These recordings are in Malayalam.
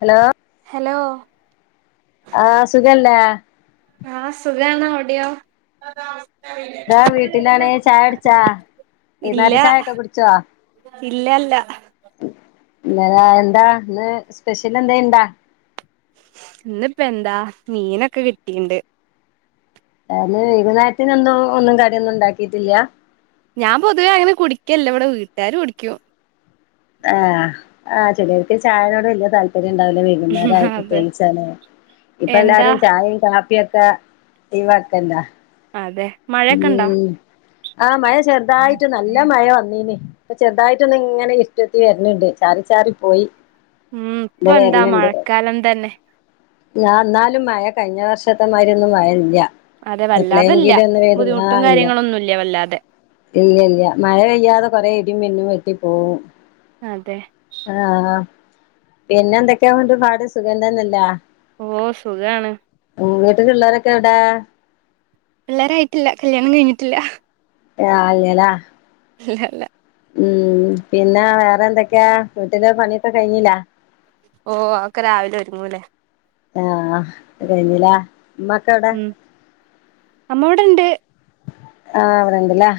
ഹലോ ഹലോ ആഹ് സുഖല്ലേ ആഹ സുഖാണ് അവിടെയോ താ വീട്ടിലാണ് ചായുട്ച്ചാ ഇല്ല വൈന്നാര ചായൊക്കെ കുട്ച്ചോ? ഇല്ലല്ല ഇന്നലാ എന്താ ഇന്ന് സ്പെഷ്യലെന്തെണ്ടാ? ഇന്ന്പ്പെന്താ മീനൊക്കെ കിട്ടീണ്ട്. ആഹ് ഇന്ന് വൈകുന്നേരത്തിനെന്തൂ ഒന്നും കട്യൊന്നുണ്ടാക്കീട്ടില്ല. ഞാം പൊതുവേ അങ്ങനെ കുടിക്കെല്ല ഇവടെ വീട്ടാര് കുടിക്കും. ആഹ് ആഹ് ചെലോല്ക്ക് ചായനോട് വെല്ല്യെ താല് പര്യണ്ടാവൂല വൈകുന്നേരായ അതെ പ്രത്യേകിച്ചാണ് എന്താ ഇപ്പൊല്ലാരും ചായിം കാ പ്പ്യക്കെ ഒയ് വക്കല്ലാ അതെ മഴയൊക്കെ ഇണ്ടോ ഉം ആഹ് മഴ ചെറ്തായിട്ട് നല്ല മഴ വെന്നീനി. ചെറ്തായിട്ടൊന്ന് ങ്ങനെ ഇ ര്ട്ടുത്തി വെര്ണ് ണ്ട് ചാറി ചാറി പോയി. ഉം ഇതാ പ്പെ ന്താ മഴക്കാലം തന്നെ. ഞാ ന്നാലും മയ കഴിഞ്ഞ വർഷത്തെമായ്‌ര്യൊന്നും മഴല്ല. അതെ വല്ലാതല്ല ബുദ്ധിമുട്ടും ആഹ് ഇല്ല കാര്യങ്ങള ഒന്നുംല്ല വല്ലാതെ ഇല്ല ഇല്ല മഴ പെയ്യാതെ കൊറെ ഇടി മിന്നും വെട്ടി പോവും അതെ ആ ഹ പിന്നെ എന്തൊക്കെയുണ്ട് പാട് സുഖംതന്നെയല്ലേ ഓ സുഖാണ് വീട്ടി ലു ള്ളോരൊക്കെ എവടെ പിള്ളേരായിട്ടില്ല കല്യാണം കഴിഞ്ഞിട്ടില്ല [unintelligible] അല്ലലാ ഇല്ല ല്ല ഉം പിന്നെ വേറെ എന്തെക്കെ വീട്ടിലെ പണിയൊക്കെ കഴിഞ്ഞില്ല ഓ അതൊക്കെ രാവിലെ ഒരുങ്ങൂലേ ആ കഴിഞ്ഞു ല്ലെഉമ്മക്കെ എവടെ ഉം അമ്മ ഇവിടെണ്ട് ആഹ് അവിടെണ്ടല്ലേ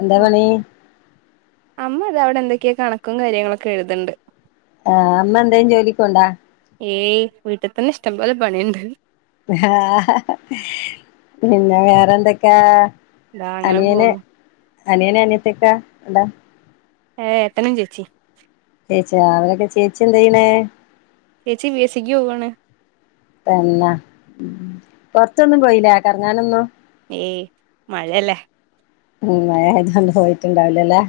എന്താ ഓ പണി അമ്മ അത അവിടെ എന്തൊക്കെയാ കണക്കും കാര്യങ്ങളൊക്കെ എഴുതുന്നുണ്ട് ആഹ് അമ്മ എന്തേലും ജോലിക്ക് പോണുണ്ടോ ഏയ് വീട്ടിൽ തന്നെ ഇഷ്ടം പോലെ പണിയുണ്ട് ആ ഹ ഹ പിന്നെ വേറെന്തെക്കെ ല്ലാ അങ്ങനെ പോണു അനിയന അനിയത്തിക്കാ ണ്ടാ ഏ ഏട്ടനും ചേച്ചി ചേച്ചാ അവളെക്കെ ചേച്ചി എന്ത് ചെയ്യണേ ചേച്ചി ബി. എ സിക്ക് പോവാണ് തന്ന മ് പുറത്തോന്നുംപോയില്ലെകറങ്ങാൻഒന്നും ഏയ് മഴയല്ലേ ഉം മഴആയത്കൊണ്ട്പോയിട്ട്ഇണ്ടാവില്ലല്ലേ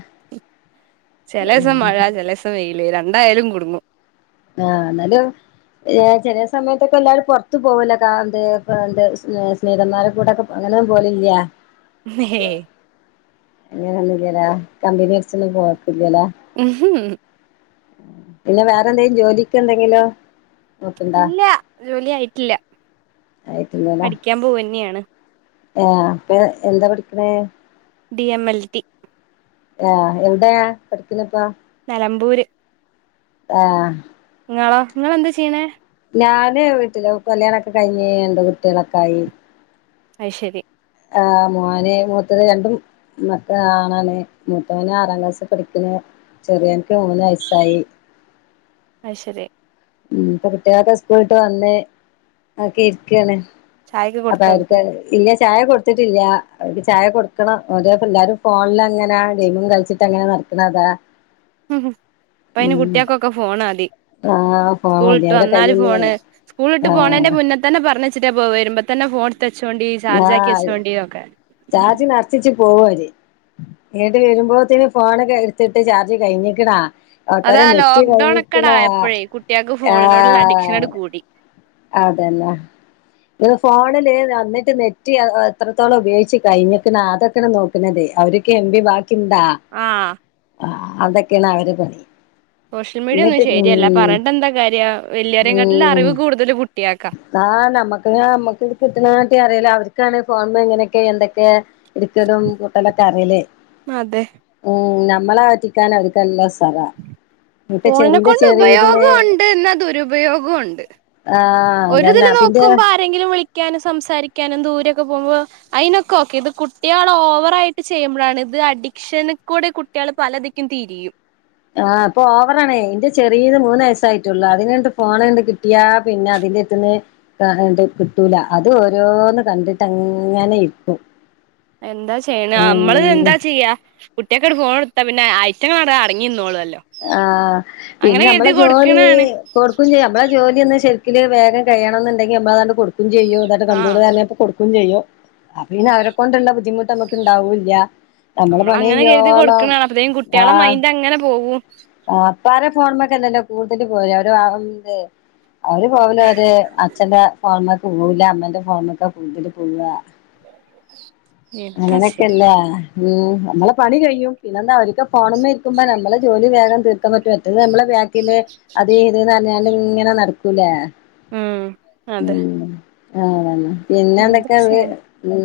ചെലസം മഴ ചെലസം വെയിൽ ലെ രണ്ടായാലുംകുടുങ്ങും ആന്നാലുംചെലസമയത്ത്ക്കെഎല്ലാരും പൊറത്ത്പോകുല്ലോ കാന്ത് കാന്ത് സ്നേ സ്നേഹിതാമാരോകൂടൊക്കെഅങ്ങനൊന്നുംപോകലില്ലാ [unintelligible] ഹേ അങ്ങനൊന്നല്ലല കമ്പിനിഅടിച്ചൊന്ന് പോ ഉംഹും [unintelligible] പിന്നെ വേറെന്തെങ്കും ജോലിക്ക് എന്തെങ്കിലോ ഇല്ല ജോലി ആയിട്ടില്ല പഠിക്കാൻ പോവന്നെയാണ്. ആ അപ്പെ എന്താ പിഠിക്കണേ ഡി എം എൽ ടി ആ എവിടെ പഠിക്കുന്നേ നെലമ്പൂര് ആഹ് നിങ്ങളോ നിങ്ങെളെന്ത് ചെയ്യണേ ഞാന് വീട്ടില് കല്യാണൊക്കെ കഴിഞ്ഞ് രണ്ട് കുട്ടികളൊക്കെ ആായി അയ് ശരി ആ മോന് മൂത്തത് രണ്ടും മക്കള് ആണാണ് മൂത്തവന ആറാം ക്ലാസ്സിൽ പഠിക്കുന്നു ചെറിയ വൻ- ക്ക് മൂന്ന് വയസായി. അത് ശരി ഉം പ്പൊ കുട്ട്യെളൊക്കെ സ്‌കൂൾട്ട് വന്ന് ഒക്കെര്ക്കാണ്. ചായൊക്കെ അപ്പൊ കൊടുത്തോ അവൾക്ക് അവര്ക്ക് ഇല്ല ചായ കൊട്ത്തിട്ടില്ല. അവര്ക്ക് ചായ കൊടുക്കണം ഒരോക്കെല്ലാരും ഫോണില ങ്ങനെ ഗെയിമും കളിച്ചിട്ടങ്ങനെ നടക്ക്ണതാ. ഉം ഹ് ഇപ്പയ്ന് കുട്ട്യെക്കൊക്കെ ഫോണതി. ആ ഫോൺ മതി സ്കൂളിട്ട് അവരെ വന്നാല് കയ്യിന്ന് പോണേ സ്കൂളിട്ട് ആ പോണേന്റെ മുന്നെ തന്നെ പറഞ്ഞിട്ട് പോ വരുമ്പോ തന്നെ ഫോ മുത്തച്ചോണ്ടി ആ ചാർജ ആക്കി വച്ചോണ്ടി ഒക്കെ പോവര് വീണ്ട വരുമ്പോത്തന് ഫോണൊക്കെ എടുത്തിട്ട് ചാർജ് കഴിഞ്ഞിക്കണ. അതാ ലോക്‌ഡോന് ഒക്കെടായപ്പോഴേ കുട്ടികൾക്ക് ഫോണിനോടുള്ള അഡിക്ഷനു എടുകൂടി. അതെല്ല ഇടെ ഫോണില് എവിടേക്ക് നെറ്റ്എത്രത്തോളം ഉപയോഗിച് കഴിഞ്ഞേക്കണ് അതെക്കെയാണ് നോക്കുന്നത് അവരെക്ക് എം പി കിന്താ ആഹ് ആഹ് അതൊക്കെയാണ് അവരെ പണി. സോഷ്യൽ മീഡിയ ഒന്നും എന്നിട്ട് ശരിയല്ല ഉം പറഞ്ഞിണ്ട എന്താ കാര്യം വല്യാരെ കാട്ടിലെ ഉം അറിവ് കൂടുതല്കു ആഹ് നമ്മക്ക് നമ്മക്ക് ഇത് കിട്ടണട്ടി അറിയില്ല അവർ താണ് ഫോൺപേ ഇങ്ങനെയൊക്കെ എന്തൊക്കെ എടുക്കതും കൂട്ടലൊക്കെ അറിയില്ലേ അതെ ഉം നമ്മളെ പറ്റിക്കാൻ അടുക്കല്ല ഫോണിനെ കൊണ്ട് ചെറിയ ഇതിന് ഉപയോഗം ഉണ്ടന്നാ അ ദുരുപയോഗവും ഉണ്ട് ആഹ് അതന്നെ ഒരുതില് അപ്പിന്റെ നോക്കുമ്പോ ആരെങ്കിലും വിളിക്കാനും സംസാരിക്കാനും ദൂരൊക്കെ പോകുമ്പോ അതിനൊക്കെ ഓക്കെ ഇത് കുട്ടികൾ ഓവറ ആയിട്ട് ചെയ്യുമ്പോഴാണ് ഇത് അഡിക്ഷന കൂടെ കുട്ടികൾ പലതിക്കും തിരിയും ആഹ് ഇപ്പൊ ഓവറാണേ ഇന്റെ ചെറീത് മൂന്നയസ്സായിട്ടുള്ളു അതിന്ണ്ട് ഫോണ് ണ്ട് കിട്ടിയാ പിന്നെ അതിന്റര്ത്ത്ന്ന് ആഹ് കിട്ടൂല അത് ഓരോന്ന് കണ്ടിട്ടങ്ങനെ ഇര്ക്കും എന്താ ചെയ്യണ് നമ്മള് എന്താ ചെയ്യാ കുട്ട്യാക്കാണ്ട് ഫോണൊടുത്താ പിന്നെ ഐറ്റങ്ങളവിടെ അടങ്ങി നിന്നോളൊല്ലോ ആഹ് പിന്നെ നമ്മളെ ജോലീ കൊടുക്കണാണ് കൊടുക്കും ചെയ്യും നമ്മളെ ജോലിയൊന്ന് ശരി ക്ക്ല് വേഗം കയ്യണെന്നുണ്ടെങ്കില് നമ്മളതാണ്ട് കൊടു ക്കും ചെയ്യോ ഇതാട്ടെ ആഹ് കണ്ടുകൂണ്ട് തന്നെപ്പോ കൊടുക്കും ചെയ്യും അ പിന്നെ അവരെ കൊണ്ടുള്ള ബുദ്ധിമുട്ട് നമ്മക്ക് ഇണ്ടാവൂല്ല്യ നമ്മളങ്ങനെ കരുതി കൊടുക്കുന്നതാണ് അപത്തേക്കും കുട്ട്യാളെ മൈന്റങ്ങനെ പോകും വും പ്പാരെ ഫോണ് മക്കെല്ലല്ലോ കൂടുതല് പോരാ അവര് [unintelligible] അവര് പോവല് അതെ അച്ഛന്റെ ഫോൺമക്ക് പോവൂല്ല അമ്മേ്ന്റെ ഫോൺമൊക്കെ കൂടുതൽ പോവ എന്താ ചെയ്യ അങ്ങനൊക്കെല്ല ഉം നമ്മളെ പണി കഴിയും പിന്നെന്താ അവർക്കെ പോണമ്മേ ഇരിക്കുമ്പോ നമ്മള് ജോലി വേഗം തീർക്കാൻ പറ്റോ നമ്മ അത ത ഇങ്ങനെ നടക്കൂലേ ഉം അതെ ആതന്നെ പിന്നെ എന്താ എന്തൊക്കെ അത് ചെയ്യണ് ഉ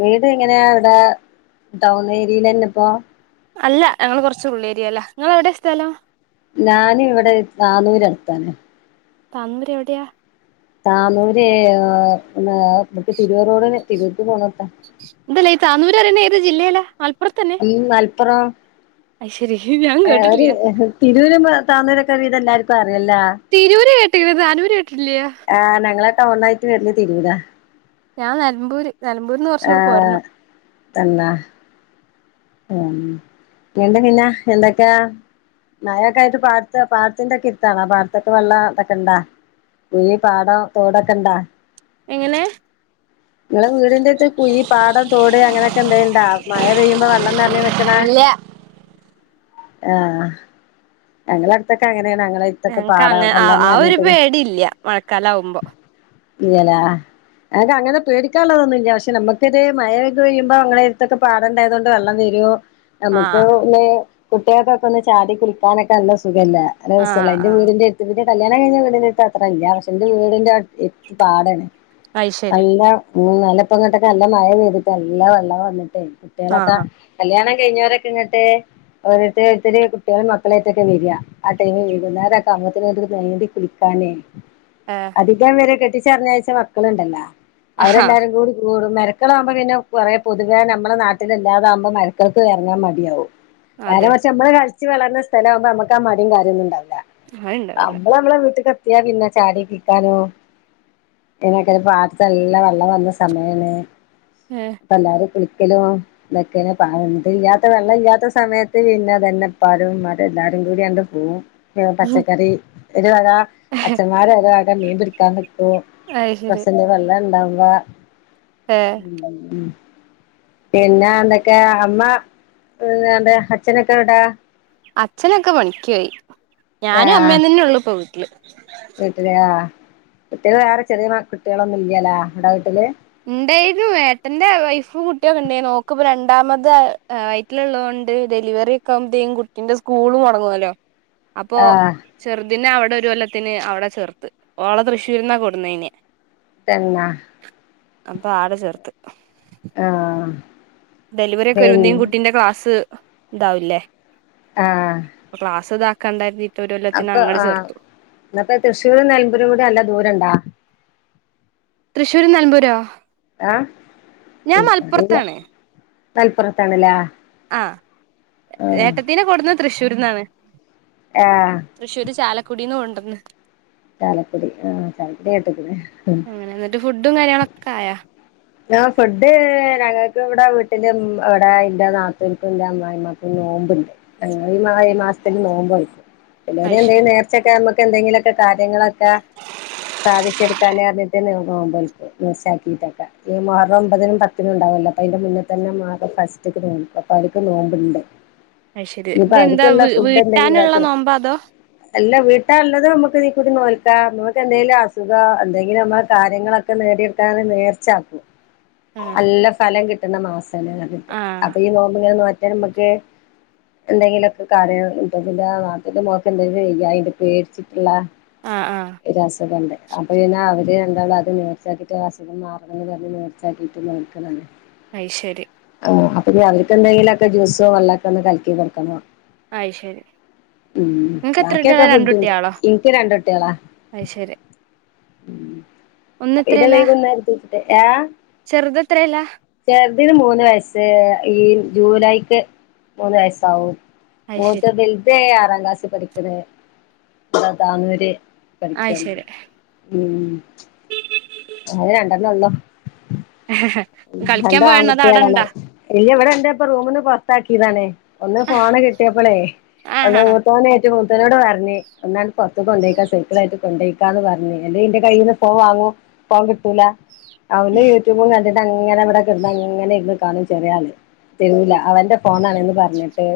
വീട് എങ്ങനെയാ ഇവിടെ ടൗൺ ഏരിയൽ തന്നെ ഇപ്പോ അല്ല ഞങ്ങള് കൊറച്ച് ഉള്ളേരിയലാ നിങ്ങൾ എവിടെയാ സ്ഥലം ഞാനും ഇവിടെ നാന്നൂര് അടുത്താനെ തന്മുര എവിടെയാ താനൂര് മ തിരുവറോട് തിരുവക്ക് പോണത്ത ഇന്തല്ല താനൂരറനെ ഏത് ജില്ലയല്ലാ ആലപ്പുറത്തന്നെ അപ്പറം ഏ ഒരു കേട്ടിട്ടില്ല തിരുവൂരമ്പ തന്നൂരൊക്കെ വീടെല്ല എല്ലാവർക്കുമറിയാം അതല്ല ഏതാലൂലെ ആഹ് ഞങ്ങളെ ടൗണായിട് വർനെ തിരൂര ഞാൻ നിലമ്പൂര് നിലമ്പൂരിന്ന് കുറച്ചുകൂടെ ആഹ പോരണം തന്നെ ഉ ഇണ്ട് പിന്നെ എന്തൊക്കെ മഴോക്കായിട്ട് പാടത്തെ പാടത്തിൻ്റക്കെ എട്ത്താണാ പാടത്തൊക്കെ വെള്ളം തൊക്കെ ഇണ്ടാ കുഴി പാടം തോടൊക്കെ ഇണ്ടാ എങ്ങനെ നിങ്ങളെ വീടിന്റെട്ത് കുയി പാടം തോട് അങ്ങനെയൊക്കെ ന്തേണ്ടാ മഴ പെയ്യുമ്പോ വള്ള - ള്ളറഞ് നിക്ക്‌ണേ ഇല്ല ആഹ ഞങ്ങള ടുത്തൊക്കങ്ങെനെ ഞങ്ങക്ക് അങ്ങനെ അ ആ ഒരു പേടി ഇല്ല്യ മഴക്കാലാവുമ്പോ ഇല്ലലേ ഞങ്ങക്ക് അങ്ങനെ പേടിക്കാനുള്ളതൊന്നുല്ല പക്ഷെ നമുക്കത് മഴൊക്കെ പെയ്യുമ്പോ ങ്ങളെ എടുത്തൊക്കെ പാടണ്ടായതൊണ്ട് വെള്ളം വരോ നമുക്ക് ആഹ് ന്നെ കുട്ട്യാകൊക്കൊന്ന് ചാടി കുളിക്ക പാണക്ക നല്ല സു ല്ല ആഹ് രസല്ലാന്റെ ആഹ് വീടിന്റെ എടുത്ത് കൂട്യ കല്യാണം കഴിഞ്ഞ വീടിന്റെത്ത് അത്ര ഇല്ല പക്ഷെ എന്റെ വീടിൻന്റെ എട്ത് പാടാണ് അയ്ശരി അല്ലാം ഉ നല്ല ഇപ്പോങ്ങട്ടൊക്കെല്ല മഴ പൈതിട്ടെ നല്ല വെള്ളം വന്നിട്ടേ കുട്ട്യാളൊക്കെ ആഹ് കല്യാണം കഴിഞ്ഞോറൊക്കെ ഇങ്ങിട്ടെ ഒരോർ താരോർ തർ കുട്ടികളേം മ - ക്ലേറ്റൊക്കെ വര്യ ആടൈമ ന് വൈകുന്നേരക്കാവുംബോതിന് ങ്ട്ട് നീന്തി കുളിക്കാന് അതിക്കാ വരെ കെട്ടി ഇജാർ ഞ്ഞാഴ്ച മക്കളുണ്ടല്ലോ ആഹ് അവരെല്ലാരും കൂടി കൂടും മരക്കളാവു മ്പോ പിന്നെ കൊറെേ പൊതുവേ നമ്മളെ നാട്ടില ഇല്ലാതാകുമ്പോ മരക്കൾക്ക് എറങ്ങാ മടിയാവും നേരെ അതെ മർച് മ്മളെ കാല- ളിച് വളർന്ന സ്ഥലാ വുംമ്പ അമ്മക്കാ മടിം കാര്യോന്നുണ്ടാവൂല അത് ഇണ്ടാവില്ല നമ്മള നമ്മളെ വീട്ടക്ക കത്തിയാ പിന്നെ ചാടി കിക്കാനോ ഇനക്ക പാട്ടത്തെ എല്ല വെള്ളം വന്ന സമയല്ലേ അപ്പൊ ല്ലാരും കുളി ലും മെക്കല പ ഇല്ലാത്ത വെള്ളം ഇല്ലാത്ത സമയത്ത് പിന്നെ തന്നെ പാരും എല്ലാരും കൂടി അണ്ട് പോവും യോം പച്ച ഏഹ് കറി താ അഛന്മാര് ഏതാ നീന്ത ട് കാന്ന് അത് ശരി പ്ര്സന്റെ പളെണ്ടാവും വ ഏഹ് ഉ പിന്നെ എന്തൊക്കെ അമ്മ എന്താ അച്ഛനൊക്കെ എടാ അച്ഛനൊക്കെ പണിക്കോയി ഞാനും അമ്മേ ആഹ് തന്നെ ഉള്ളൂ പോ ട്ടില് വീട്ടില് ആ വിട്ടില് വേറെ ചെറിയ കുട്ടികളൊന്നും ഇല്ലല്ലോ ടെ വീട്ടില് ണ്ടായ്നു ഏട്ടന്റെ വൈഫും കുട്ടിയൊക്കെ ണ്ടേയ്നു ഓക്ക്പ്പോ രണ്ടാമത് വൈറ്റിലള്ളതൊണ്ട് ഡെലിവറി ഒക്കെ ആകുമ്പോത്തേ ക്കുംകുട്ടീന്റെ സ്കൂൾ മൊടങ്ങുവല്ലോ അപ്പൊ ആഹ് ചെറുദിന അവി ഇവിടെ ഒരു കൊല്ലത്തിന് അവിടെ ചേർത്ത് ഓളെ തൃ്ശൂരുന്നാ കൊട് ന്നീനെ തന്ന അപ്പൊ ആടെ ചേർത്ത് ആഹ ഡെലിവറി ഒക്കെ ഒരത്തിം കുട്ടീന്റെ ക്ലാസ് ഇതാവില്ലേ ആഹ് ക്ലാസ് ദാ കണ്ടായിരിതി അപ്പൊ ആഹ ഇപ്പോ തൃശ്ശൂർും നിലമ്പുരും കൂടി നല്ല ദൂരംണ്ടാ തൃശ്ശൂർ നലൽമ്പൂരോ ആഹ് ഞാൻ എനിക്കറിയില്ല മലപ്പുറത്താണ് മലപ്പുറത്താണല്ലേ ആ ആഹ് ഏട്ടത്തീനെ കൊടുന്ന് തൃശ്ശൂർന്നാണ് ആഹ് തൃശ്ശൂര് ചാല കുടീന്ന് കൊണ്ടന്ന് ചാലക്കുടി ആഹ ചാലക്കുടി കേട്ട് ക്ണ് കായ ഞാഫുഡ് ഞങ്ങൾക്കും ഇവിടെ വീട്ടില് എവിടെ എന്റെനാത്തൂൻക്കും എന്റെ അമ്മായിമ്മക്കും നോമ്പുണ്ട് ഞങ്ങ ഈ മാസത്തില്ൽ നോമ്പ് നോൽക്കു എല്ലാരും അയ്ശരി എന്തങ്കും നേർച്ചൊക്കെ എന്തെങ്കിലൊക്കെ കാര്യങ്ങളൊക്കെ സാധിച്ചെടുക്കാന് അർഞ്ഞിട്ട് നോ മ്പോൽ ക്കും നേർ യക്കിട്ട് ക്കെ മോഹറംഒമ്പതിനും പത്തിനും ഉണ്ടാവല്ലോ അപ്പൊ അന്റെ മുന്നേ തന്നെ മുഹറം ഫസ്റ്റ്ക്ക് നോക്കുംഅപ്പ അവക്ക് നോമ്പുണ്ട് അ് ശരി ഇനിയിപ്പോ ഇതെന്താ അവർക്കുള്ള ഫുഡ് എന്തെങ്കിലും വീട്ടാനുള്ള ആക്കണം നോമ്പോ അതോ അല്ല വീട്ടാ ഉള്ളത് നമുക്ക് തീക്കൂടി നോൽക്കാം നമുക്ക് എന്തെങ്കിലും അസുഖം എന്തെങ്കിലും നമ്മ കാര്യങ്ങളൊക്കെ നേടിയെടുക്കാ നേർച്ചും ആക്കും ആഹ് നല്ല ഫലം കി എന്താമാസം ആഹ് അപ്പൊ ഈ നോമ്പ് ഇങ്ങനെനോറ്റ പിന്നെനമക്ക് എന്തെങ്കിലൊക്കെ കാര്യങ്ങ മക്ക് എന്തെങ്കില ചെയ്യ ഇത് പേടിച്ചിട്ടുള്ള ആഹ് ആഹ് രാസഖണ്ട് അപ്പൊ പിന്നെ അവര് രണ്ടാളും അത് നേർച്ചാക്കിയിട്ട് അസുഖം മാറ അങ്ങനെ പറഞ്ഞ്നേർച്ചാക്കിയിട്ട് നിൽക്ക്ണതാ അയ് ശരി ആ അപ്പനി അപ്പോഅവർക്ക് എന്തെങ്കിലൊക്കെ ജ്യൂസോ വെമൊക്കെ ഒന്ന് കലക്കി കൊടുക്കണോ അയ്ശരി ഉ നിങ്ങക്ക് എത്ര കുട്ടികളാ ബാക്കിയൊക്കെ രണ്ട് ഫുഡ് കുട്ടികളോ ഇനിക്ക് രണ്ട് കുട്ടിളേ അയ്ശരി ഉം ഒന്ന് എത്രല്ലാ എട്ട്ഏ ചെറുത്‌ എത്രയല്ലാ ചെറു തിന്‌മൂന്ന് വയസ്സ് ഈ ജൂലൈക്ക് മൂന്ന് വയസാവും ഓത്ത അയ്ശരി മിൽത ആറാ എത്ര ക്ലാസ്സിൽപഠിക്കണ് താനൂർ ആത്ശരി ഉം കളിക്കാൻ പോയണോ അതോ രണ്ട്ആൺകുട്ടികളാണ് അവിടെണ്ടാ ഇല്ല ഇവിടെ എന്റെ ഇപ്പ റൂമിന് പുറ കൊണ്ടാക്കിയതാ ഒന്ന് ഫോണ് കിട്ടിയപ്പളേ ആഹ് ഒന്ന് ആഹ് മൂത്തേന് റ്റുമൂത്തനോട് പറഞ്ഞഞ് ഒന്നൻ പുറത്തു കൊണ്ടോയ്ക്കാം സർക്കിള ആട്ട കൊണ്ടോേക്കാന്ന് പറഞ്ഞഞ് എന്റെറെ ഇന്റെ കയ്യിൽ നിന്ന് പോ വാങ്ങോ ഇപ്പോകിട്ടൂല അവന് യൂട്യൂബ് എന്നി് അങ്ങനെ ഇവിടെക്കെ ഇന്ന് അങ്ങനെ ഇന്ന് കാണും ചെറിയ ആള് തരുവൂല അവന്റെ ഫോണാണന്ന് പറഞ്ഞിട്ട്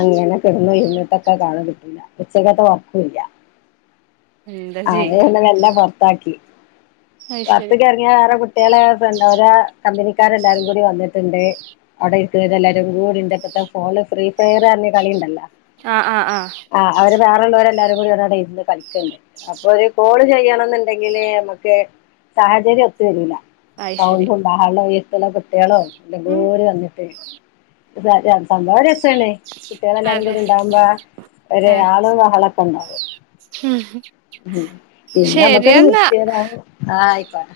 അങ്ങനെ കിടന്നു ഇരുന്നു ഇപ്പോഒക്കെകാ ണുണ്ട് ഉച്ചകത്തെ ഉറക്കല്ല എന്താ ചെയ്യാ അവന്ന വല്ല പറത്ത് താക്കി അയ്ശരി പുറത്ത്‌ക്ക്‌ ഇറങ്ങിയ വേറെകുട്ട കുട്ടികളെ ഫ്രണ്ട് അവര കമ്പനിക്കർ എല്ലാരും കൂടി വന്നിട്ടുണ്ട് അവിടെ ഇരിക്കുന്ന എല്ലാരും കൂടിണ്ട് ഇപ്പഴത്തെ ഫോണ് ഫ്രീ ഫയർഎന്ന് പറഞകളിണ്ടല്ലോ ആഹ് ആഹ് ആഹ് ആ അവര് വേറള്ളവരെല്ലാരും ഓല് അതാ അവിടെ ഇരുന്ന്കളിക്കണ്ട് അപ്പൊ ഒരു കോള് ചെയ്യണംന്നുണ്ടെങ്കില് നമ്മുക്ക് സാഹചര്യം ഒത്തു വരില്ല അയ്ശരി സൗണ്ട് ഉണ്ടാആളെ അല്ല കട്ടയാളോ എ ഉം ഗോര് വന്നിട്ട് അത സം കുട്ടികളെല്ലാരും അതെ കൂടി ഉണ്ടകുമ്പോ ഒ ആള വള കണട ഉം ശരി എന്നെന്നാ ആഹ ആയിക്കോണ